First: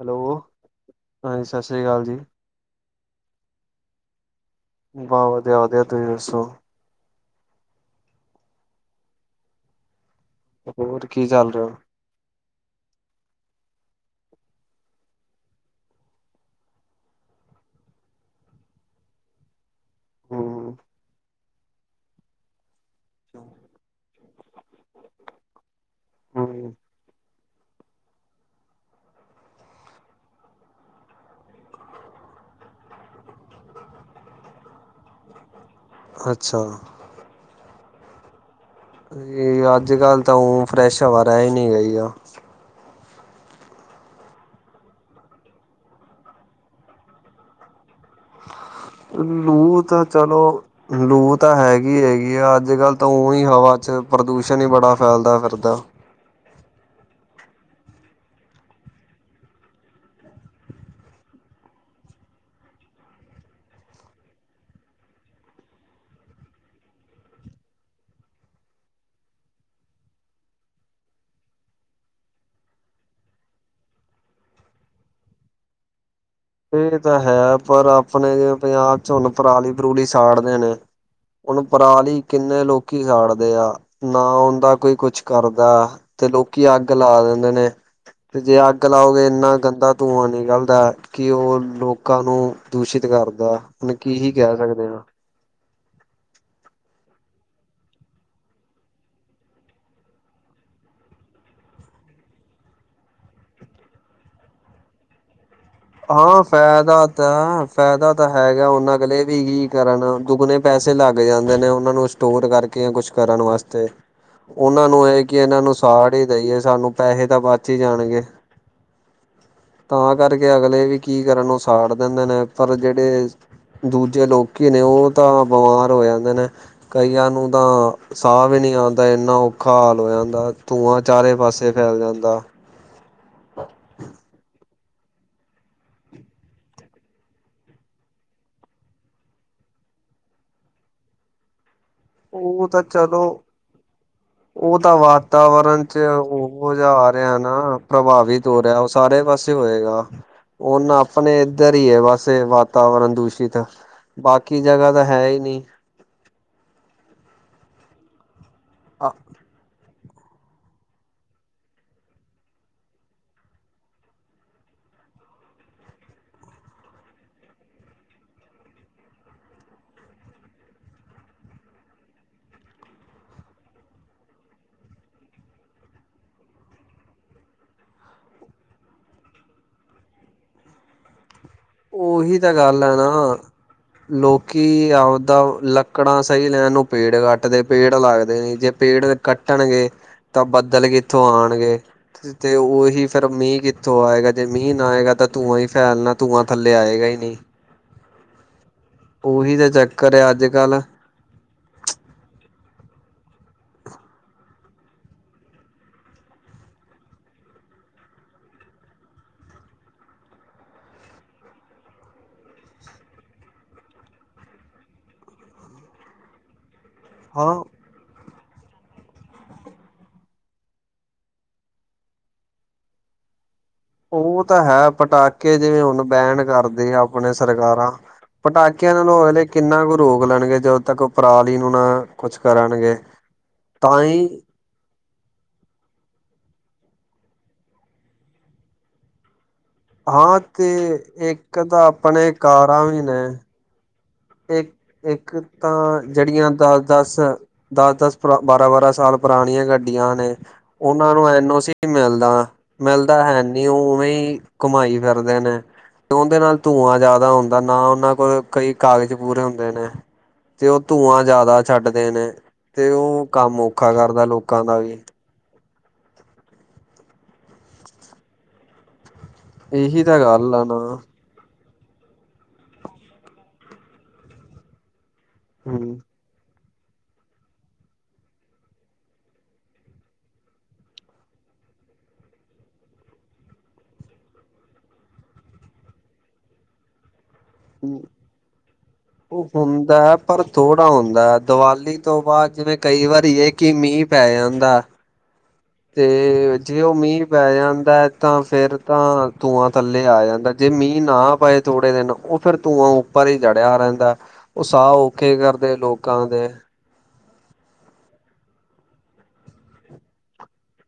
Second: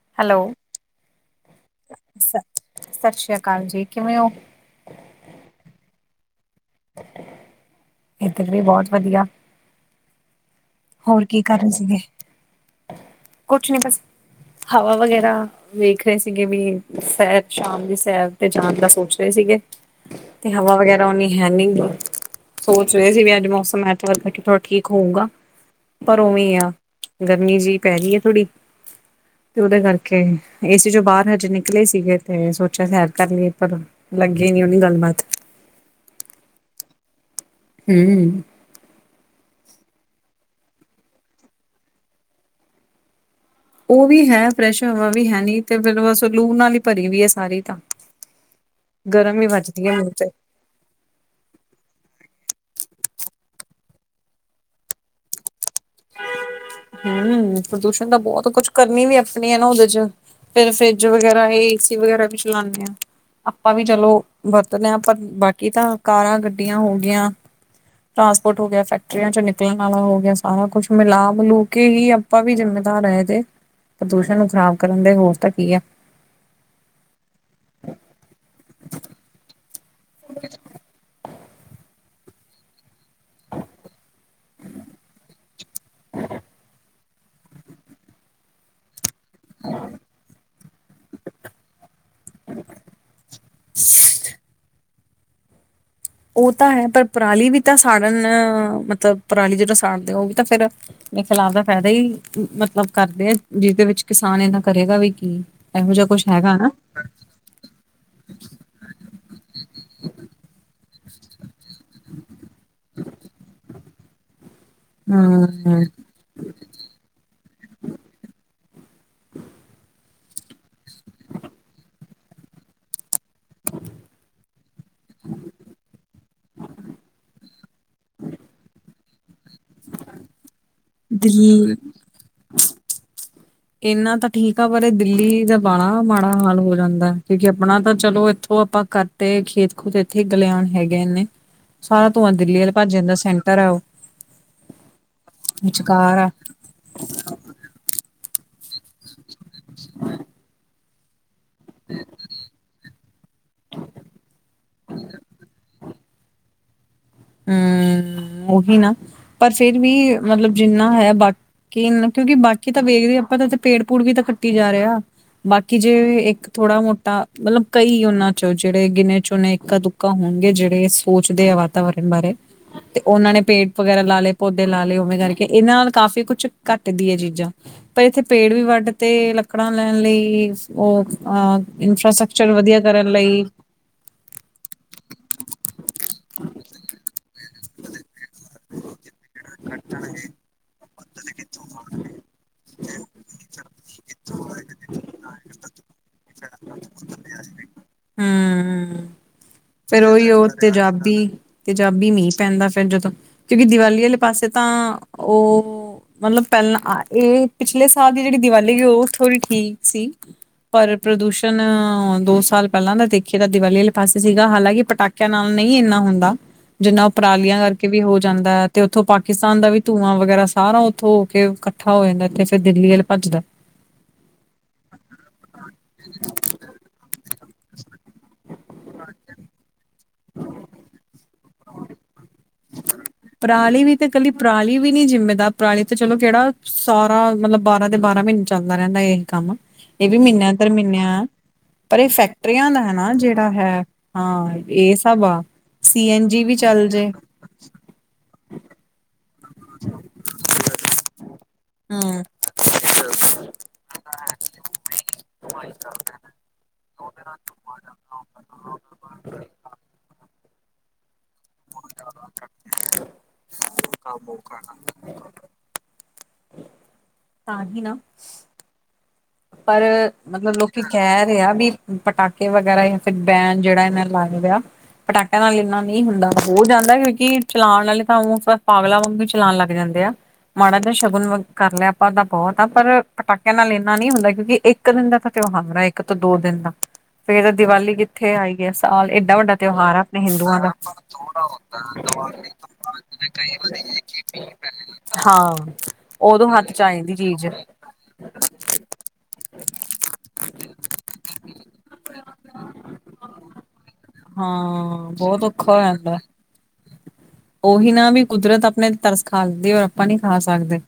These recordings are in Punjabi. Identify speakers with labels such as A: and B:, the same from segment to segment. A: ਹੈਲੋ, ਹਾਂਜੀ, ਸਤਿ ਸ਼੍ਰੀ ਅਕਾਲ ਜੀ।
B: ਸਤਿ ਸ੍ਰੀ ਅਕਾਲ ਜੀ। ਕਿਵੇਂ ਹੋ?
A: ਬਹੁ ਵਧੀਆ-ਵਧੀਆ ਤੁਸੀਂ ਦੱਸੋ?
B: ਏਧਰ ਵੀ ਬਹੁਤ ਵਧੀਆ। ਹੋਰ ਕੀ ਕਰ ਰਹੇ ਸੀਗੇ। ਕੁਛ ਨੀ ਬਸ ਹਵਾ ਵਗੈਰਾ। ਵੇਖ ਰਹੇ ਸੀਗੇ ਵੀ ਸੈਰ ਸ਼ਾਮ ਦੀ ਸੈਰ ਤੇ ਜਾਣ ਦਾ ਸੋਚ ਰਹੇ ਸੀਗੇ। ਤੇ
A: ਹਮ
B: ਹਵਾ ਵਗੈਰਾ ਓਨੀ ਹੈ ਨਹੀਂ। ਸੋਚ ਰਹੇ ਸੀ ਵੀ ਅੱਜ ਮੌਸਮ ਐਤਵਾਰ ਕਰਕੇ ਥੋੜਾ ਠੀਕ ਹੋਊਗਾ। ਪਰ ਉਵੇਂ ਆ।
A: ਹਮ
B: ਗਰਮੀ ਜਿਹੀ ਪੈ ਰਹੀ ਹੈ ਥੋੜੀ। ਤੇ ਉਹਦੇ ਕਰਕੇ, ਏ ਸੀ ਚ' ਬਾਹਰ ਹਜੇ ਨਿਕਲੇ ਸੀਗੇ ਤੇ ਸੋਚਿਆ, ਸੈਰ ਕਰ ਲਈਏ ਪਰ ਲੱਗੇ ਨੀ ਉਹਨੀ ਗੱਲਬਾਤ।
A: ਅੱਛਾ।
B: ਹਮ- ਹਮ।
A: ਅੱਜ-ਕੱਲ ਤਾਂ ਊਮ ਫਰੈਸ਼ ਹਵਾ ਰਹਿ ਹੀ ਨਹੀਂ ਗਈ ਆ।
B: ਉਹ ਵੀ ਹੈ ਪ੍ਰੈਸ਼ ਵੀ ਹੈ ਨੀ'ਤੇ ਫਿਰ ਲੂ ਨਾਲ ਲਈ ਭਰੀ ਵੀ ਹੈ ਸਾਰੀ ਤਾਂ। ਗਰਮ ਹੀ
A: ਲੂ
B: ਵੱਜਦੀ ਹੈ
A: ਤਾਂ
B: ਮੈਨੂੰ ਤੇ
A: ਚਲੋ ਲੂ ਤਾਂ ਹੈਗੀ-ਹੈਗੀ ਆ ਅੱਜ-ਕੱਲ ਤਾਂ ਹੀ ਹਵਾ ਚ ਪ੍ਰਦੂਸ਼ਣ ਹੀ ਬੜਾ ਫੈਲਦਾ ਫਿਰਦਾ।
B: ਹੂੰ, ਪ੍ਰਦੂਸ਼ਣ ਤਾਂ ਬਹੁਤ ਕੁਛ ਕਰਨੀ ਵੀ ਆਪਣੀ ਹੈ ਨਾ ਉਹਦੇ ਚ। ਫਿਰ ਫਰਿੱਜ ਵਗੈਰਾ, ਏਸੀ ਵਗੈਰਾ ਵੀ ਚਲਾਉਂਦੇ ਆ। ਆਪਾਂ ਵੀ ਚਲੋ ਵਰਤਦੇ ਹ ਪਰ ਬਾਕੀ ਤਾਂ ਕਾਰਾਂ, ਗੱਡੀਆਂ ਹੋ ਗਈਆਂ। ਟਰਾਂਸਪੋਰਟ ਹੋ ਗਿਆ ਫੈਕਟਰੀਆਂ ਚ ਨਿਕਲਣ ਵਾਲਾ ਹੋ ਗਿਆ ਸਾਰਾ ਕੁਛ। ਮਿਲਾ ਮਿਲੂ ਕੇ ਹੀ ਆਪਾਂ ਵੀ ਜਿੰਮੇਦਾਰ ਹੈ ਇਦੇ। ਪ੍ਰਦੂਸ਼ਣ ਨੂੰ ਖ਼ਰਾਬ ਕਰਨ ਦੇ ਹੋਰ ਤਾਂ ਕੀ ਹੈ।
A: ਇਹ ਤਾਂ ਹੈ'ਪਰ ਆਪਣੇ ਜਿਵੇਂ ਪੰਜਾਬ ਚਲੋ, ਪਰਾਲੀ-ਪਰੂਲੀ ਸਾੜਦੇ ਨੇ ਉਹਨੂੰ ਪਰਾਲੀ ਕਿੰਨੇ ਲੋਕ ਲੋਕੀ ਸਾੜਦੇ ਆ, ਨਾ ਉਹਦਾ ਕੋਈ ਕੁਛ ਕਰਦਾ' ਤੇ ਲੋਕੀ ਅਗ। ਅੱਗ ਲਾ ਦਿੰਦੇ ਨੇ ਤੇ ਜੇ ਅੱਗ ਲਾਓਗੇ ਇੰਨਾ ਗੰਦਾ ਤੂੰਆਂ ਨਿਕਲਦਾ। ਕਿ ਉਹ ਲੋਕਾਂ ਨੂੰ ਦੂਸ਼ਿਤ ਕਰਦਾ ਉਹਨ ਕੀ ਹੀ ਕਹਿ ਸਕਦੇ ਹਾਂ।
B: ਉਹ ਤਾਂ ਹੈ ਪਰ ਪਰਾਲੀ ਵੀ ਤਾਂ ਸਾੜਨ ਮਤਲਬ ਪਰਾਲੀ ਜਿਹੜਾ ਸਾੜਦੇ ਉਹ ਵੀ ਤਾਂ ਫਿਰ। ਮ ਖਲਾਫ ਦਾ ਫਾਇਦਾ ਹੀ ਮਤਲਬ ਕਰਦੇ ਆ ਜਿਹਦੇ ਵਿੱਚ ਕਿਸਾਨ ਇਨਾ ਕਰੇਗਾ ਵੀ ਕੀ। ਇਹੋ ਜਿਹਾ ਕੁਛ
A: ਹਾਂ
B: ਹੈਗਾ ਨਾ।
A: ਫਾਇਦਾ ਤਾਂ ਫਾਇਦਾ ਤਾਂ ਹੈਗਾ ਉਹਣ ਅਗਲੇ ਵੀ ਕੀ ਕਰਨ ਦੁੱਗਣੇ ਪੈਸੇ ਲੱਗ ਜਾਂਦੇ ਨੇ ਉਹਨਾਂ ਨੂੰ ਸਟੋਰ ਕਰਕੇ ਕੁਛ ਕਰਨ ਵਾਸਤੇ। ਉਹਨਾਂ ਨੂੰ ਇਹ ਕਿ ਇਹਨਾਂ ਨੂੰ
B: ਹਮ
A: ਸਾੜ ਹੀ ਦੇਈਏ' ਸਾਨੂੰ ਪੈਸੇ ਤਾਂ ਬਚ ਹੀ ਜਾਣਗੇ। ਤਾਂ ਕਰਕੇ ਅਗਲੇ ਵੀ ਕੀ ਕਰਨ ਉਹ ਸਾੜ ਦਿੰਦੇ ਨੇ ਪਰ ਜਿਹੜੇ ਦੂਜੇ ਲੋਕੀ ਨੇ ਉਹ ਤਾਂ ਬਿਮਾਰ ਹੋ ਜਾਂਦੇ ਨੇ। ਕਈਆਂ ਨੂੰ ਤਾਂ ਸਾਹ ਵੀ ਨਹੀਂ ਆਉਂਦਾ ਇੰਨਾ ਔਖਾ ਹਾਲ ਹੋ ਜਾਂਦਾ ਧੂੰਆਂ ਚਾਰੇ ਪਾਸੇ
B: ਦਿੱਲੀ
A: ਫੈਲ ਜਾਂਦਾ।
B: ਇਹੰਨਾ ਤਾਂ ਠੀਕ ਬਾਰੇ ਦਿੱਲੀ ਦਾ ਬੜਾ ਮਾੜਾ ਹਾਲ ਹੋ ਜਾਂਦਾ' ਕਿਉਂਕਿ ਆਪਣਾ ਤਾਂ ਚਲੋ ਇਥੋਂ ਆਪਾਂ ਕਰ ਤੇ ਖੇਤ-ਖੂਤ ਇੱਥੇ ਖਲਿਆਨ ਹੈਗੇ ਨੇ। ਸਾਰਾ ਧੂੰਆਂ ਦਿੱਲੀ
A: ਉਹ
B: ਵੱਲ
A: ਤਾਂ
B: ਭੱਜ ਜਾਂਦਾ
A: ਚਲੋ
B: ਸੈਂਟਰ ਆ ਉਹ
A: ਉਹ ਤਾਂ ਵਾਤਾਵਰਨ ਚ
B: ਵਿਚਕਾਰ ਆ
A: ਉਹ ਉਹ ਜਾ ਰਿਹਾ ਨਾ ਪ੍ਰਭਾਵਿਤ ਹੋ ਰਿਹਾ ਉਹ ਸਾਰੇ ਪਾਸੇ ਹੋਏਗਾ। ਉਹਨਾ ਆਪਣੇ ਇੱਧਰ ਹੀ ਹੈ ਵਸੇ ਵਾਤਾਵਰਨ ਦੂਸ਼ਿਤ ਬਾਕੀ ਜਗ੍ਹਾ ਤਾਂ ਹੈ ਹੀ ਨਹੀਂ।
B: ਹੂੰ, ਉਹੀ ਨਾ ਪਰ ਫੇਰ ਵੀ ਮਤਲਬ ਜਿੰਨਾ ਹੈ ਬਾਕ ਕੀ ਕਿਉਂਕਿ ਬਾਕੀ ਤਾਂ ਵੇਖਦੇ ਆਪਾਂ ਤਾਂ ਪੇੜ-ਪੂੜ ਵੀ ਤਾਂ ਕੱਟੀ ਜਾ ਰਹੇ ਆ। ਬਾਕੀ ਜੇ ਇੱਕ ਥੋੜਾ ਮੋਟਾ ਮਤਲਬ ਕਈ ਉਹਨਾਂ ਚੋਂ ਜਿਹੜੇ ਗਿਣੇ ਚੋਨੇ ਇੱਕ-ਦੁਕਾ ਕੋਨ ਹੋਣਗੇ ਜਿਹੜੇ ਸੋਚਦੇ ਆ ਵਾਤਾਵਰਨ ਬਾਰੇ। ਤੇ ਉਹਨਾਂ ਨੇ ਪੇੜ ਵਗੈਰਾ ਲਾ ਲਏ ਪੌਦੇ ਲਾ ਲਏ ਉਵੇਂ ਕਰਕੇ ਇਹਨਾਂ ਨਾਲ ਕਾਫ਼ੀ ਕੁਛ ਘੱਟਦੀ ਹੈ ਚੀਜ਼ਾਂ ਪਰ ਇੱਥੇ ਪੇੜ ਵੀ ਵੱਢ ਤੇ ਲੱਕੜਾਂ ਲੈਣ ਲਈ ਉਹ ਅਹ
A: ਉਹੀ
B: ਇਨਫਰਾਸਟਕਚਰ
A: ਤਾਂ
B: ਵਧੀਆ
A: ਗੱਲ ਹੈ
B: ਕਰਨ
A: ਨਾ
B: ਲਈ
A: ਲੋਕੀ ਆਪਦਾ ਲੱਕ ਲਕੜਾਂ ਸਹੀ ਲੈਣ ਨੂੰ ਪੇੜ ਕੱਟਦੇ ਪੇੜ ਲੱਗਦੇ ਨ ਜੇ ਪੇੜ ਕੱਟਣਗੇ ਤਾਂ ਬੱਦਲ ਕਿੱਥੋਂ ਆਉਣਗੇ? ਤੇ ਉਹੀ ਫੇਰ ਮੀਂਹ ਕਿੱਥੋਂ ਆਏਗਾ ਜੇ ਮੀਂਹ ਨਾ ਆਏਗਾ ਤਾਂ ਧੂੰਆਂ ਹੀ ਫੈਲਣਾ ਤੂੰਆਂ। ਥੱਲੇ ਆਏਗਾ ਹੀ ਨਹੀਂ।
B: ਹੂੰ,
A: ਉਹੀ ਤਾਂ
B: ਫਿਰ
A: ਚੱਕਰ
B: ਉਹੀ
A: ਹੈ ਅੱਜ
B: ਉਹ ਤੇ
A: ਕੱਲ੍ਹ
B: ਜਾਬੀ। ਤੇਜਾਬੀ ਮੀਂਹ ਪੈਂਦਾ ਫਿਰ ਜਦੋਂ ਕਿਉਂਕਿ ਦੀਵਾਲੀ ਵਾਲੇ ਪਾਸੇ ਤਾਂ ਉਹ ਉਹ ਮਤਲਬ ਪਹਿਲਾਂ ਇਹ ਪਿਛਲੇ ਸਾਲ ਦੀ ਜਿਹੜੀ ਦੀਵਾਲੀ ਗਈ ਸੀ ਉਹ ਥੋੜ੍ਹੀ ਠੀਕ ਸੀ। ਪਰ ਪ੍ਰਦੂਸ਼ਣ ਅ ਦੋ ਸਾਲ ਪਹਿਲਾਂ ਤਾਂ ਦੇਖੀਏ ਤਾਂ ਦੀਵਾਲੀ ਵਾਲੇ ਪਾਸੇ ਸੀਗਾ ਹਾਲਾਂਕਿ ਪਟਾਕੇ ਇਨ੍ਹਾਂ ਨਾਲ ਨਹੀਂ ਇੰਨਾ ਹੁੰਦਾ ਜਿੰਨਾ ਪਰਾਲੀਆਂ
A: ਹਾਂ
B: ਕਰਕੇ ਵੀ ਹੋ ਜਾਂਦਾ ਹੈ ਤੇ ਉੱਥੋਂ ਪਾਕਿਸਤਾਨ ਦਾ ਵੀ ਧੂੰਆਂ ਵਗੈਰਾ ਸਾਰਾ ਉੱਥੋਂ ਹੋ ਕੇ ਇਕੱਠਾ ਹੋ ਜਾਂਦਾ ਇਥੇ। ਫਿਰ ਦਿੱਲੀ ਵਲ ਭੱਜਦਾ
A: ਉਹ ਤਾਂ ਹੈ ਪਟਾਕੇ ਜਿਵੇਂ, ਹੁਣ ਬੈਨ ਕਰਦੇ ਆ ਆਪਣੇ ਸਰਕਾਰਾਂ। ਪਟਾਕਿਆਂ ਨਾਲੋਂ ਅਲੇ ਕਿੰਨਾ ਕੁ ਰੋਕ ਲੈਣਗੇ ਜਦੋਂ ਤੱਕ ਪਰਾਲੀ ਨੂੰ ਨਾ ਕੁਛ ਕਰਨਗੇ
B: ਪਰਾਲੀ ਵੀ
A: ਤਾਂ
B: ਤੇ
A: ਹੀ
B: ਇਕੱਲੀ ਪਰਾਲੀ ਵੀ ਨੀ ਜਿੰਮੇਦਾਰ ਪਰਾਲੀ ਤੇ ਚਲੋ ਕਿਹੜਾ ਸਾਰਾ ਮਤਲਬ ਬਾਰਾਂ ਦੇ ਬਾਰਾਂ ਮਹੀਨੇ ਚੱਲਦਾ ਰਹਿੰਦਾ ਇਹੀ ਕੰਮ ਇਹ ਵੀ ਮਹੀਨਿਆਂ ਤੇ ਮਹੀਨਿਆਂ
A: ਇੱਕ ਤਾਂ
B: ਪਰ ਇਹ
A: ਆਪਣੇ
B: ਫੈਕਟਰੀਆਂ ਦਾ
A: ਕਾਰਾਂ
B: ਹੈ
A: ਵੀ
B: ਨਾ
A: ਨੇ
B: ਜਿਹੜਾ ਹੈ। ਹਾਂ,
A: ਇੱਕ
B: ਇਹ ਸਭ
A: ਇੱਕ
B: ਆ
A: ਤਾਂ
B: ਸੀ ਐਨ ਜੀ
A: ਜਿਹੜੀਆਂ
B: ਵੀ ਚੱਲ ਜੇ।
A: ਦਸ-ਦਸ ਦਸ-ਦਸ, ਬਾਰਾਂ-ਬਾਰਾਂ ਸਾਲ, ਪੁਰਾਣੀਆਂ ਗੱਡੀਆਂ ਨੇ ਉਹਨਾਂ ਨੂੰ ਐਨ ਓ ਸੀ ਨੀ
B: ਹਮ
A: ਮਿਲਦਾ, ਮਿਲਦਾ ਹੈ ਨੀ ਉਹ ਉਵੇਂ ਘੁਮਾਈ ਫਿਰਦੇ ਨੇ। ਤੇ ਉਹਦੇ ਨਾਲ ਧੂੰਆਂ ਜ਼ਿਆਦਾ ਹੁੰਦਾ ਨਾ ਉਹਨਾਂ ਕੋਲ ਕਈ ਕਾਗਜ਼ ਪੂਰੇ ਹੁੰਦੇ ਨੇ, ਤੇ ਉਹ ਧੂੰਆਂ ਜ਼ਿਆਦਾ ਛੱਡਦੇ ਨੇ ਤੇ ਉਹ ਕੰਮ ਔਖਾ ਕਰਦਾ ਲੋਕਾਂ ਦਾ ਵੀ।
B: ਤਾਂ ਹੀ ਨਾ ਪਰ
A: ਇਹੀ ਤਾਂ ਗੱਲ
B: ਮਤਲਬ
A: ਆ ਨਾ
B: ਲੋਕੀ ਕਹਿਣ ਆ ਵੀ ਪਟਾਕੇ ਵਗੈਰਾ ਜਾਂ ਫਿਰ ਬੈਨ ਜਿਹੜਾ ਇਹਨਾਂ ਲਾਏ ਵ ਆ ਪਟਾਕਿਆਂ ਨਾਲ ਇੰਨਾ
A: ਹੂੰ।
B: ਨੀ ਹੁੰਦਾ। ਹੋ ਜਾਂਦਾ ਕਿਉਂਕਿ ਚਲਾਉਣ ਵਾਲੇ ਤਾਂ ਪਾਗਲਾ ਵਾਂਗ ਵੀ ਚਲਾਉਣ ਲੱਗ ਜਾਂਦੇ ਆ। ਮਾੜਾ ਜਹਾ ਸ਼ਗੁਨ ਕਰ ਲਿਆ ਆਪਾਂ ਤਾਂ ਬਹੁਤ ਆ। ਪਰ ਪਟਾਕਿਆਂ ਨਾਲ ਇੰਨਾ ਨੀ ਹੁੰਦਾ ਕਿਉਕਿ ਇੱਕ ਦਿਨ ਦਾ ਤਾਂ ਤਿਉਹ ਹਮਰਾ ਇੱਕ ਤੋਂ ਦੋ ਦਿਨ ਦਾ ਫੇਰ ਦੀਵਾਲੀ ਕਿੱਥੇ ਆਈ ਐ? ਸਾਲ ਏਡਾ
A: ਉਹ
B: ਵੱਡਾ ਤਿਉਹਾਰ ਆ
A: ਹੁੰਦਾ
B: ਆਪਣੇ
A: ਪਰ
B: ਹਿੰਦੂਆਂ ਦਾ।
A: ਥੋੜ੍ਹਾ ਹੁੰਦਾ ਦੀਵਾਲੀ ਤੋਂ ਬਾਅਦ ਜਿਵੇਂ ਕਈ ਵਾਰੀ ਇਹ ਕਿ ਮੀਂਹ ਪੈ ਜਾਂਦਾ।
B: ਹਾਂ, ਉਦੋਂ
A: ਤੇ
B: ਹੱਥ ਚ
A: ਜੇ
B: ਆ
A: ਉਹ
B: ਜਾਂਦੀ
A: ਮੀਂਹ
B: ਚੀਜ਼
A: ਪੈ ਜਾਂਦਾ ਐ ਤਾਂ ਫੇਰ ਤਾਂ ਧੂੰਆਂ ਥੱਲੇ ਆ ਜਾਂਦਾ ਜੇ ਮੀਂਹ ਨਾ ਪਏ ਥੋੜੇ ਦਿਨ ਉਹ ਫੇਰ ਧੂੰਆਂ ਪਰ ਹੀ ਚੜਿਆ ਰਹਿੰਦਾ ਉਹ ਸਾਹ
B: ਹਾਂ
A: ਔਖੇ
B: ਬਹੁਤ ਔਖਾ
A: ਕਰਦੇ
B: ਹੋ ਜਾਂਦਾ
A: ਲੋਕਾਂ ਦੇ।
B: ਉਹੀ ਨਾ ਵੀ ਕੁਦਰਤ ਆਪਣੇ ਤਰਸ ਖਾ ਲੈਦੀ ਔਰ ਆਪਾਂ ਨੀ ਖਾ ਸਕਦੇ।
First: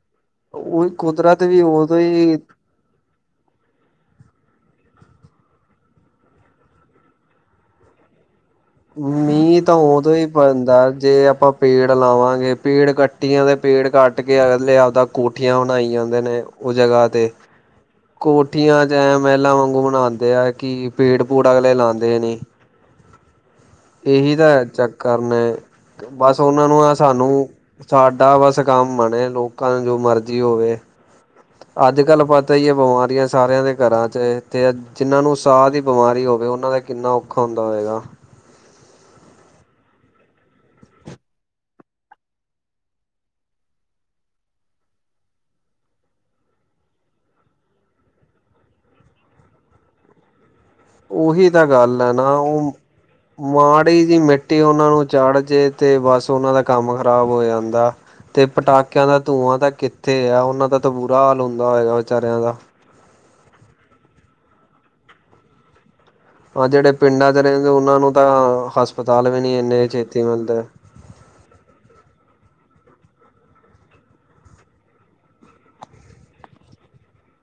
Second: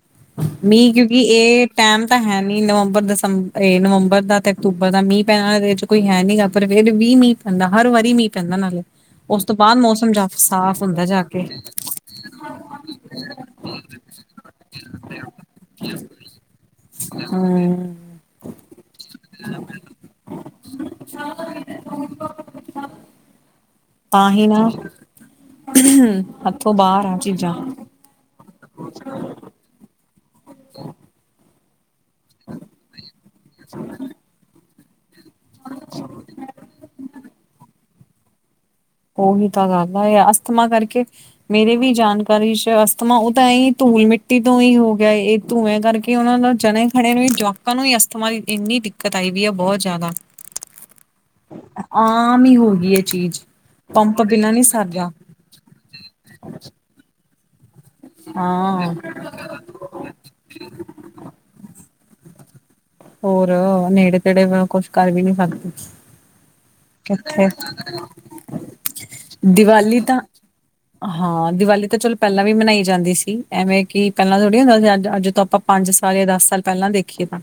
A: ਉਹ
B: ਮੀਂਹ ਕਿਉਂਕਿ
A: ਕੁਦਰਤ ਵੀ
B: ਇਹ
A: ਉਦੋਂ
B: ਟੈਮ ਤਾਂ
A: ਹੀ
B: ਹੈ ਨੀ ਨਵੰਬਰ, ਦਸੰਬਰ। ਇਹ ਨਵੰਬਰ ਦਾ ਤੇ ਅਕਤੂਬਰ ਦਾ ਮੀਂਹ ਪੈਣਾ ਇਹ ਚ ਕੋਈ ਹੈ ਨੀ ਗਾ। ਪਰ ਫਿਰ ਵੀ ਮੀਂਹ ਪੈਂਦਾ ਹਰ ਵਾਰੀ ਮੀਂਹ ਪੈਂਦਾ ਨਾਲੇ। ਉਸ ਤੋਂ
A: ਮੀਂ ਤਾਂ
B: ਬਾਅਦ ਮੌਸਮ
A: ਉਦੋ ਈ
B: ਜਾ
A: ਪ ਪੈਂਦਾ
B: ਸਾਫ਼ ਹੁੰਦਾ ਜਾ
A: ਜੇ
B: ਕੇ
A: ਆਪਾਂ ਪੇੜ ਲਾਵਾਂਗੇ। ਪੇੜ ਕੱਟੀ ਆਂਦੇ ਤੇ ਪੇੜ ਕੱਟ ਕੇ ਅਗਲੇ ਆਪਦਾ ਕੋਠੀਆਂ ਬਣਾਈ ਜਾਂਦੇ ਨੇ ਉਹ ਜਗ੍ਹਾ ਤੇ।
B: ਹੂੰ
A: ਕੋਠੀਆਂ ਚ ਮਹਿਲਾਂ ਵਾਂਗੂ ਮਨਾਉਂਦੇ ਆ ਕਿ ਪੇੜ-ਪੂੜ ਅਗਲੇ ਲਾਉਂਦੇ ਨੀ।
B: [unintelligible]
A: ਇਹੀ
B: ਹੀ
A: ਤਾਂ
B: ਨਾ ਹੂੰ
A: ਚੱਕਰ ਨੇ ਬਸ ਉਹਨਾਂ
B: ਹੱਥੋਂ
A: ਨੂੰ ਆ
B: ਬਾਹਰ
A: ਸਾਨੂੰ
B: ਚੀਜ਼ਾਂ।
A: ਸਾਡਾ ਬਸ ਕੰਮ ਬਣੇ, ਲੋਕਾਂ ਨੂੰ ਜੋ ਮਰਜ਼ੀ ਹੋਵੇ। ਅੱਜ-ਕੱਲ ਪਤਾ ਈ ਹੈ ਬਿਮਾਰੀਆਂ ਸਾਰਿਆਂ ਦੇ ਘਰਾਂ ਚ ਅਤੇ ਜਿਨ੍ਹਾਂ ਨੂੰ ਸਾਹ ਦੀ ਬਿਮਾਰੀ ਹੋਵੇ ਓਨਾਂ ਦਾ ਕਿੰਨਾ ਔਖਾ ਹੁੰਦਾ ਹੋਏਗਾ।
B: ਉਹੀ ਤਾਂ ਗੱਲ ਆ ਇਹ ਅਸਥਮਾ ਕਰਕੇ ਮੇਰੇ ਵੀ ਜਾਣਕਾਰੀ ਚ ਅਸਥਮਾ ਉਹ ਤਾਂ ਇਹੀ ਧੂਲ ਮਿੱਟੀ ਤੋਂ ਈ ਹੋ ਗਿਆ ਏ ਧੂੰਆਂ ਕਰਕੇ ਉਹਨਾਂ ਨੂੰ ਜਣੇ-ਖਣੇ ਨੂੰ ਵੀ ਜਵਾਕਾਂ ਨੂੰ ਈ ਅਸਥਮਾ ਦੀ ਇੰਨੀ ਦਿੱਕਤ ਆਈ ਵੀ ਆ ਬਹੁਤ ਜ਼ਿਆਦਾ। [unintelligible]
A: ਉਹੀ ਤਾਂ ਗੱਲ ਐ ਨਾ
B: ਆਮ ਹੀ ਹੋ
A: ਉਹ
B: ਗਈ ਇਹ ਚੀਜ਼
A: ਮਾੜੀ ਜਿਹੀ
B: ਪੰਪ ਬਿਨਾਂ
A: ਮਿੱਟੀ
B: ਨੀ
A: ਉਹਨਾ ਨੂੰ
B: ਸਰਦਾ
A: ਚ ਚੜ ਜੇ ਤੇ ਬਸ ਉਹਨਾਂ ਦਾ ਕੰਮ ਖ਼ਰਾਬ ਹੋ ਜਾਂਦਾ ਤੇ
B: ਹਾਂ
A: ਪਟਾਕਿਆਂ ਦਾ ਧੂੰਆਂ ਤਾਂ ਤੇ ਹੈ ਉਹਨਾਂ ਦਾ ਤਾਂ ਬੁਰਾ ਹਾਲ ਹੁੰਦਾ ਹੋਏਗਾ ਵਿਚਾਰਿਆਂ ਦਾ
B: ਹੋਰ ਨੇੜੇ-ਤੇੜੇ ਕੁਛ ਕਰ ਵੀ ਨੀ ਸਕਦੇ।
A: ਹਾਂ ਜਿਹੜੇ ਪਿੰਡਾਂ ਚ
B: ਕਿੱਥੇ
A: ਰਹਿੰਦੇ ਉਹਨਾਂ ਨੂੰ ਤਾਂ ਹਸ
B: ਦੀਵਾਲੀ ਤਾਂ ਹਾਂ ਦੀਵਾਲੀ ਤਾਂ ਚਲੋ ਪਹਿਲਾਂ ਵੀ ਮਨਾਈ ਜਾਂਦੀ ਸੀ। ਐਵੇਂ ਕਿ ਪਹਿਲਾਂ ਥੋੜ੍ਹੀ ਹੁੰਦਾ ਸੀ ਅੱਜ ਅੱਜ ਤੋਂ ਆਪਾਂ ਪੰਜ ਸਾਲ ਜਾਂ ਦਸ ਸਾਲ ਪਹਿਲਾਂ ਦੇਖੀਏ ਤਾਂ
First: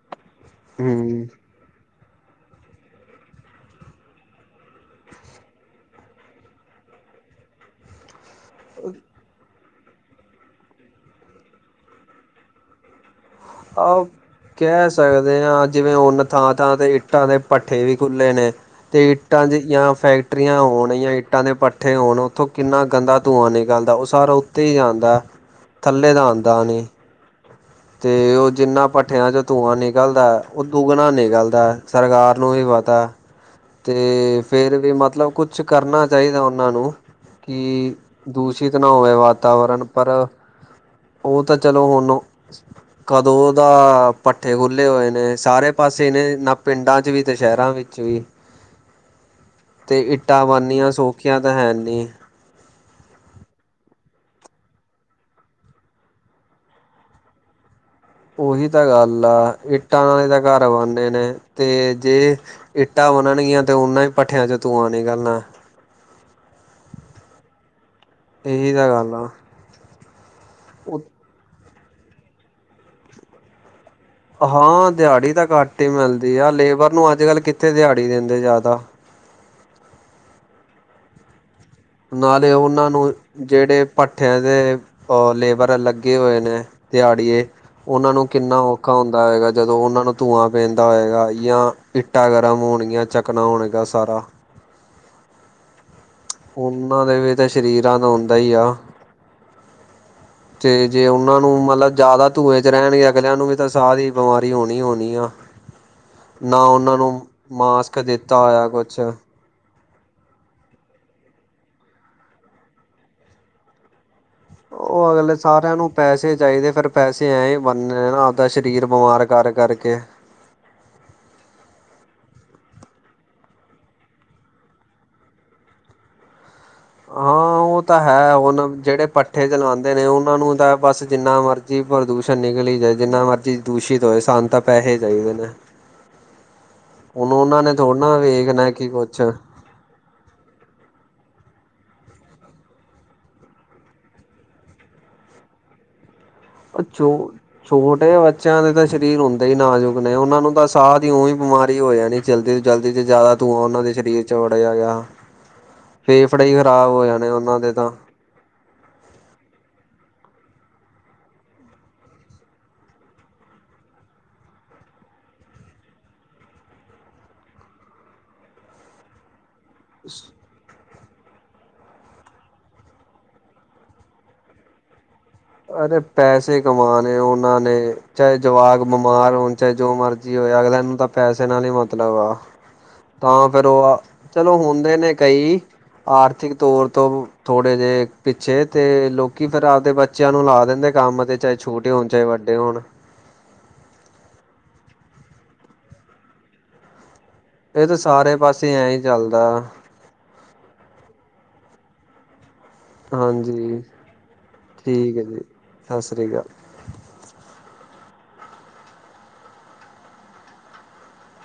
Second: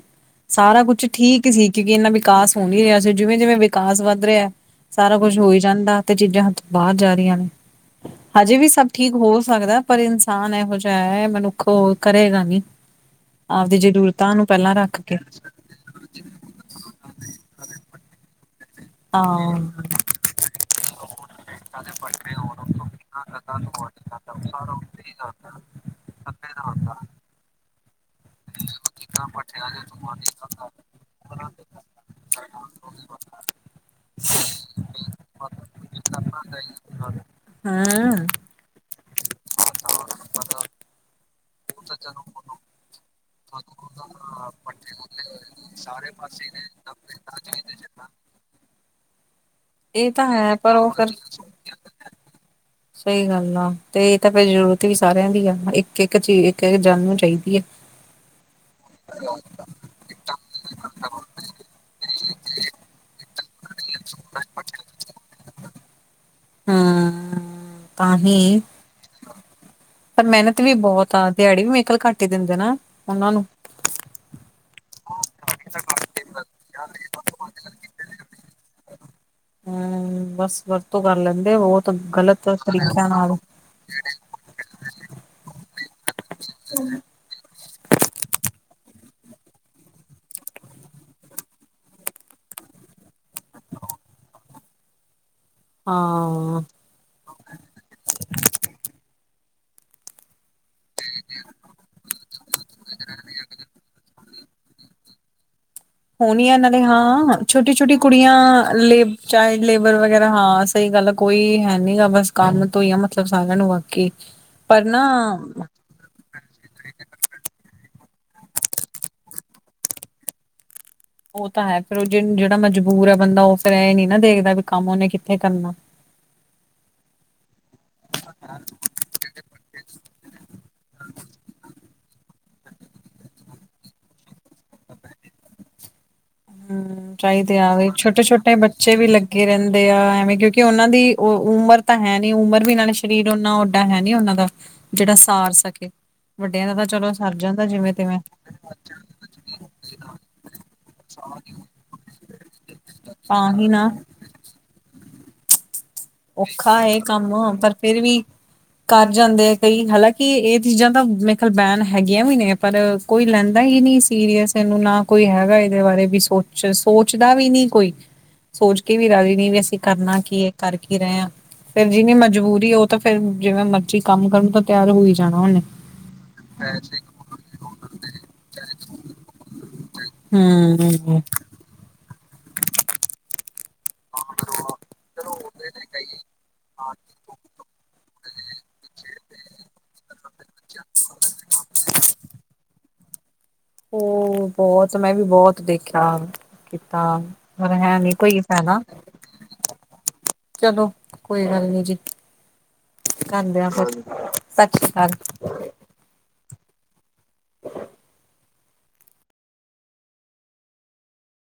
B: ਸਾਰਾ ਕੁੱਛ
A: ਹੂੰ।
B: ਠੀਕ ਸੀ ਕਿਉਕਿ ਇਨਾ ਵਿਕਾਸ ਹੋ ਨਈ ਰਿਆ ਸੀ। ਜਿਵੇਂ, ਜਿਵੇਂ ਵਿਕਾਸ ਵੱਧ ਰਿਆ ਸਾਰਾ ਕੁੱਛ ਹੋਈ ਜਾਂਦਾ ਤੇ ਚੀਜ਼ਾਂ ੳਥ ਅਜੇ ਵੀ ਸਭ ਠੀਕ ਹੋ ਸਕਦਾ ਪਰ ਇਨਸਾਨ ਇਹੋ ਜਿਹਾ ਹੈ ਮਨੁੱਖ ਉਹ ਕਰੇਗਾ ਨੀ ਆਪਦੀ
A: ਆਹ
B: ਜਰੂਰਤਾਂ ਨੂੰ ਪਹਿਲਾਂ
A: ਕਹਿ
B: ਰੱਖ ਕੇ
A: ਸਕਦੇ ਹਾਂ ਜਿਵੇਂ ਹੁਨ ਥਾਂ ਥਾਂ ਤੇ ਇੱਟਾਂ ਦੇ ਭੱਠੇ ਵੀ ਖੁੱਲ੍ਹੇ ਨੇ ਅਤੇ
B: ਹਾਂ,
A: ਇੱਟਾਂ 'ਚ ਜਾਂ ਫੈਕਟਰੀਆਂ ਹੋਣ ਜਾਂ ਇੱਟਾਂ ਦੇ ਪੱਠੇ ਹੋਣ ਉੱਥੋਂ ਕਿੰਨਾ ਗੰਦਾ ਧੂੰਆਂ ਨਿਕਲਦਾ ਉਹ ਸਾਰਾ ਉੱਤੇ ਈ ਜਾਂਦਾ ਥੱਲੇ ਤਾ ਆਉਂਦਾ ਨੀ। ਤੇ ਉਹ ਜਿੰਨਾ ਭੱਠਿਆਂ 'ਚੋਂ ਧੂੰਆਂ ਨਿਕਲਦਾ ਉਹ ਦੁੱਗਣਾ ਨਿਕਲਦਾ ਸਰਕਾਰ ਨੂੰ ਵੀ ਪਤਾ
B: ਹਾਂ [inaudible]
A: ਤੇ ਫੇਰ ਵੀ ਮਤਲਬ ਕੁਛ ਕਰਨਾ ਚਾਹੀਦਾ ਉਹਨਾਂ ਨੂੰ ਕਿ
B: ਹੂੰ।
A: ਦੂਸ ਦੁਸ਼ਿਤ ਨਾ ਹੋਵੇ ਵਾਤਾਵਰਨ ਪਰ ਉਹ ਤਾਂ ਚਲੋ ਹੁਨ ਕਦੋਂ ਦਾ ਭੱਠੇ ਖੁੱਲੇ ਹੋਏ ਨੇ ਸਾਰੇ ਪਾਸੇ ਨੇ ਨਾ ਪਿੰਡਾਂ ਚ ਵੀ ਅਤੇ ਸ਼ਹਿਰਾਂ ਵਿੱਚ ਵੀ ਤੇ
B: ਇਹ ਤਾਂ
A: ਇੱਟਾਂ
B: ਹੈ ਪਰ ਉਹ
A: ਬਨਨੀਆਂ
B: ਫਿਰ
A: ਸੋਖੀਆਂ ਤਾਂ ਹੈ ਨਹੀਂ
B: ਸਹੀ ਗੱਲ ਆ ਤੇ ਇਹ ਤਾਂ ਫੇਰ ਜ਼ਰੂਰਤ ਵੀ ਸਾਰਿਆਂ ਦੀ ਆ ਇੱਕ ਇੱਕ ਚੀਜ਼ ਇੱਕ ਇੱਕ ਜਾਨ ਨੂੰ ਚਾਹੀਦੀ ਹੈ ਹ
A: ਉਹੀ ਤਾਂ ਗੱਲ ਆ ਇ ਇੱਟਾਂ ਨਾਲ ਤਾਂ ਘਰ ਬਣਦੇ ਨੇ ਤੇ ਜੇ ਇੱਟਾਂ ਬਣਨਗੀਆਂ ਤੇ ਉਹਨਾ ਹੀ ਭੱਠਿਆਂ ਚੋ ਧੂਆਂ ਨਿਕਲਨਾ ਤੇ
B: ਹਾਂ
A: ਇਹੀ ਤਾਂ ਗੱਲ ਆ
B: ਪਰ ਮਿਹਨਤ ਵੀ ਬਹੁਤ ਆ ਦਿਹਾੜੀ ਵੀ ਮੇਰੇ ਖਿਆਲ ਘੱਟ ਹੀ ਦਿੰਦੇ ਨਾ ਉਹਨਾਂ ਨੂੰ
A: ਹਾਂ ਦਿਹਾੜੀ ਤਾਂ ਘੱਟ ਹੀ ਮਿਲਦੀ ਆ ਲੇਬਰ ਨੂੰ ਅੱਜ ਕੱਲ ਕਿੱਥੇ ਦਿਹਾੜੀ ਦੇਂਦੇ ਜ਼ਿਆਦਾ
B: ਹੁ ਬਸ ਵਰਤੋਂ ਕਰ ਲੈਂਦੇ ਹੋਰ
A: ਨਾਲੇ ਉਹਨਾਂ ਨੂੰ ਜਿਹੜੇ ਭੱਠਿਆਂ ਦੇ ਉਹ ਲੇਬਰ ਲੱਗੇ ਹੋਏ ਨੇ ਦਿਹਾੜੀਏ ਉਹਨਾਂ ਨੂੰ ਕਿੰਨਾ ਔਖਾ ਹੁੰਦਾ ਹੈਏਗਾ ਜਦੋਂ ਉਹਨਾਂ ਨੂੰ ਧੂੰਆਂ ਪੈਂਦਾ ਹੋਏਗਾ ਯਾ ਇੱਟਾਂ ਗਰਮ ਹੋਣਗੀਆਂ ਚੱਕਨਾ ਹੋਣਗਾ ਸਾਰਾ
B: ਹਾਂ
A: ਉਹਨਾਂ ਦੇ ਵੀ ਤਾਂ ਸ਼ਰੀਰਾਂ ਦਾ ਹੁੰਦਾ ਹੀ ਆ ਤੇ ਜੇ ਉਹਨਾਂ ਨੂੰ ਮਤਲਬ ਜ਼ਿਆਦਾ ਧੂੰਏ ਰਹਿਣਗੇ ਅਗਲਿਆਂ ਨੂੰ ਵੀ ਤਾਂ ਸਾਹ ਦੀ ਬਿਮਾਰੀ ਹੋਣੀ ਹੋਣੀ ਆ
B: ਹੋਨੀਆਂ
A: ਨਾ
B: ਨਾਲੇ
A: ਉਹਨਾਂ ਨੂੰ
B: ਹਾਂ ਛੋਟੀ ਛੋਟੀ
A: ਮਾਸਕ
B: ਕੁੜੀਆਂ
A: ਦਿੱਤਾ ਹੋਇਆ ਕੁਛ
B: ਲੇ ਚਾਈਲਡ ਲੇਬਰ ਵਗੈਰਾ ਹਾਂ ਸਹੀ ਗੱਲ ਕੋਈ ਹੈ ਨੀ ਗਾ ਬਸ ਕੰਮ ਤੋਂ ਹੀ ਆ ਮਤਲਬ ਸਾਰਿਆਂ ਨੂੰ ਬਾਕੀ ਪਰ ਨਾ
A: ਉਹ ਅਗਲੇ ਸਾਰਿਆਂ ਨੂੰ ਪੈਸੇ ਚਾਹੀਦੇ ਫੇਰ ਪੈਸੇ ਐਂ ਹੀ ਬੰਨੇ ਆਪਦਾ ਸਰੀਰ ਬਿਮਾਰ ਕਰ ਕਰਕੇ।
B: ਉਹ ਤਾਂ ਹੈ ਫਿਰ ਜਿਹੜਾ ਮਜਬੂਰ ਹੈ ਬੰਦਾ ਉਹ ਫੇਰ ਇਹ ਨੀ ਨਾ ਦੇਖਦਾ ਵੀ ਕੰਮ ਉਹਨੇ ਕਿੱਥੇ ਕਰਨਾ
A: ਹਾਂ ਉਹ ਤਾਂ ਹੈ ਹੁਣ ਜਿਹੜੇ ਪੱਠੇ ਚਲਾਂਦੇ ਨੇ ਉਹਨਾਂ ਨੂੰ ਤਾਂ ਬਸ ਜਿੰਨਾ ਮਰਜ਼ ਜੀ ਪ੍ਰਦੂਸ਼ਣ ਨਿਕਲੀ ਜਾਏ ਜਿੰਨਾ ਮਰਜ਼ੀ ਦੂਸ਼ਿਤ ਹੋਏ ਸਾਨ ਤਾਂ ਪੈਸੇ ਚਾਹੀਦੇ ਨੇ।
B: ਹੁ
A: ਹੁਣ
B: ਚਾਹੀਦੇ
A: ਉਹਨਾਂ ਨੇ
B: ਆ ਵੀ
A: ਥੋੜ੍ਹਾ ਨਾ
B: ਛੋਟੇ ਛੋਟੇ
A: ਵੇਖਣਾ ਕਿ
B: ਬੱਚੇ ਵੀ
A: ਕੁਛ
B: ਲੱਗੇ ਰਹਿੰਦੇ ਆ ਏਵੇਂ ਕਿਉਂਕਿ ਕਿ ਉਹਨਾਂ ਦੀ ੳ ਉਮਰ ਤਾਂ ਹੈ ਨੀ ਉਮਰ ਵੀ ਨਾਲੇ ਸਰੀਰ ਓਨਾ ਓਡਾ ਹੈ ਨੀ ਉਹਨਾਂ ਦਾ ਜਿਹੜਾ ਸਾਰ ਸਕੇ ਵੱਡਿਆਂ ਦਾ
A: ਉਹ
B: ਤਾਂ
A: ਛੋ
B: ਚਲੋ ਸਰ ਜਾਂਦਾ ਜਿਵੇਂ
A: ਛੋਟੇ
B: ਤਿਵੇਂ
A: ਬੱਚਿਆਂ ਦੇ ਤਾਂ ਸਰੀਰ ਹੁਨ। ਬੜੇ ਹੀ ਨਾਜੁਕ ਨੇ ਉਹਨਾਂ ਨੂੰ ਤਾਂ ਸਾਹ ਦੀ ਉਹੀ ਬਿਮਾਰੀ ਹੋ ਜਾਣੀ ਜਲਦੀ ਜਲਦੀ ਚ ਜ਼ਿਆਦਾ
B: ਤਾਂ
A: ਧੂੰਆਂ
B: ਹੀ
A: ਉਹਨਾਂ
B: ਨਾ
A: ਦੇ ਸਰੀਰ ਚੋੜਿਆ ਗਿਆ ਫੇਫੜੇ ਹੀ
B: ਔਖਾ
A: ਖ਼ਰਾਬ
B: ਹੈ
A: ਹੋ ਜਾਣੇ
B: ਕੰਮ
A: ਉਹਨਾਂ ਦੇ
B: ਪਰ
A: ਤਾਂ
B: ਫਿਰ
A: [unintelligible]
B: ਵੀ ਕਰ ਜਾਂਦੇ ਆ ਕਈ ਹਾਲਾਂਕਿ ਇਹ ਚੀਜ਼ਾਂ ਤਾਂ ਮੇਰੇ ਖਿਆਲ ਬੈਨ ਹੈਗੀਆਂ ਵੀ ਨੇ ਪਰ ਕੋਈ ਲੈਂਦਾ ਹੀ ਨਹੀਂ ਸੀਰੀਅਸ ਇਹਨੂੰ ਨਾ ਕੋਈ ਹੈਗਾ ਇਹਦੇ ਬਾਰੇ ਵੀ ਸੋਚ ਸੋਚਦਾ ਵੀ ਨਹੀਂ ਕੋਈ। ਸੋਚ ਕੇ ਵੀ ਰਾਜੀ ਨਹੀ ਵੀ ਅਸੀਂ ਕਰਨਾ ਕੀ ਹੈ। ਕਰ ਰਹੇ ਹਾਂ ਫੇਰ ਜਿਹਨੀ ਮਜਬੂਰੀ ਉਹ ਤਾਂ ਫੇਰ ਜਿਵੇਂ ਮਰਜੀ ਕੰਮ ਕਰਨ ਤਾਂ ਤਿਆਰ ਹੋਈ ਸੀ।
A: ਅਰੇ ਪੈਸੇ ਕਮਾਣੇ ਉਹਨਾਂ ਨੇ ਚਾਹੇ ਜਵਾਕ ਬਿਮਾਰ ਹੋਣ ਚਾਹੇ ਜੋ ਮਰਜ਼ੀ ਹੋਏ ਅਗਲਿਆ ਨੂੰ ਤਾਂ
B: ਹਮ
A: ਪੈਸੇ ਨਾਲ ਹੀ ਮਤ ਮਤਲਬ ਆ ਤਾਂ ਫ਼ਿਰ ਉਹ ਆ, ਚਲੋ ਹੁੰਦੇ ਨੇ ਕਈ ਆਰਥਿਕ ਤੌਰ ਤੋਂ ਥੋੜ [unintelligible] ੜੇ ਜ ਪਿੱਛੇ ਤੇ ਲੋਕੀ ਫੇਰ ਆਪਦੇ ਬੇ ਬੱਚਿਆਂ ਨੂੰ ਲਾ ਦਿੰਦੇ ਕੰਮ ਤੇ ਚਾਹੇ ਛੋਟੇ ਹੋਣ ਚਾਹੇ ਵੱਡੇ ਹੋਣ।
B: ਹੋ ਬਹੁਤ ਮੈਂ ਵੀ ਬਹੁਤ ਦੇਖਿਆ ਕੀਤਾ। ਪਰ
A: ਇਹ
B: ਹੈ
A: ਤਾਂ
B: ਨੀ
A: ਸਾਰੇ
B: ਕੋਈ
A: ਪਾਸੇ
B: ਫੇਦਾ,
A: ਐ ਹੀ ਚੱਲਦਾ
B: ਚਲੋ ਕੋਈ ਗੱਲ ਨੀ ਜੀ। ਕਰਨਦੇ ਆ
A: ਹਾਂਜੀ
B: ਫਿਰ। ਸਤਿ ਸ਼੍ਰੀ ਅਕਾਲ।।
A: ਸਸਰੀਕਾਲ।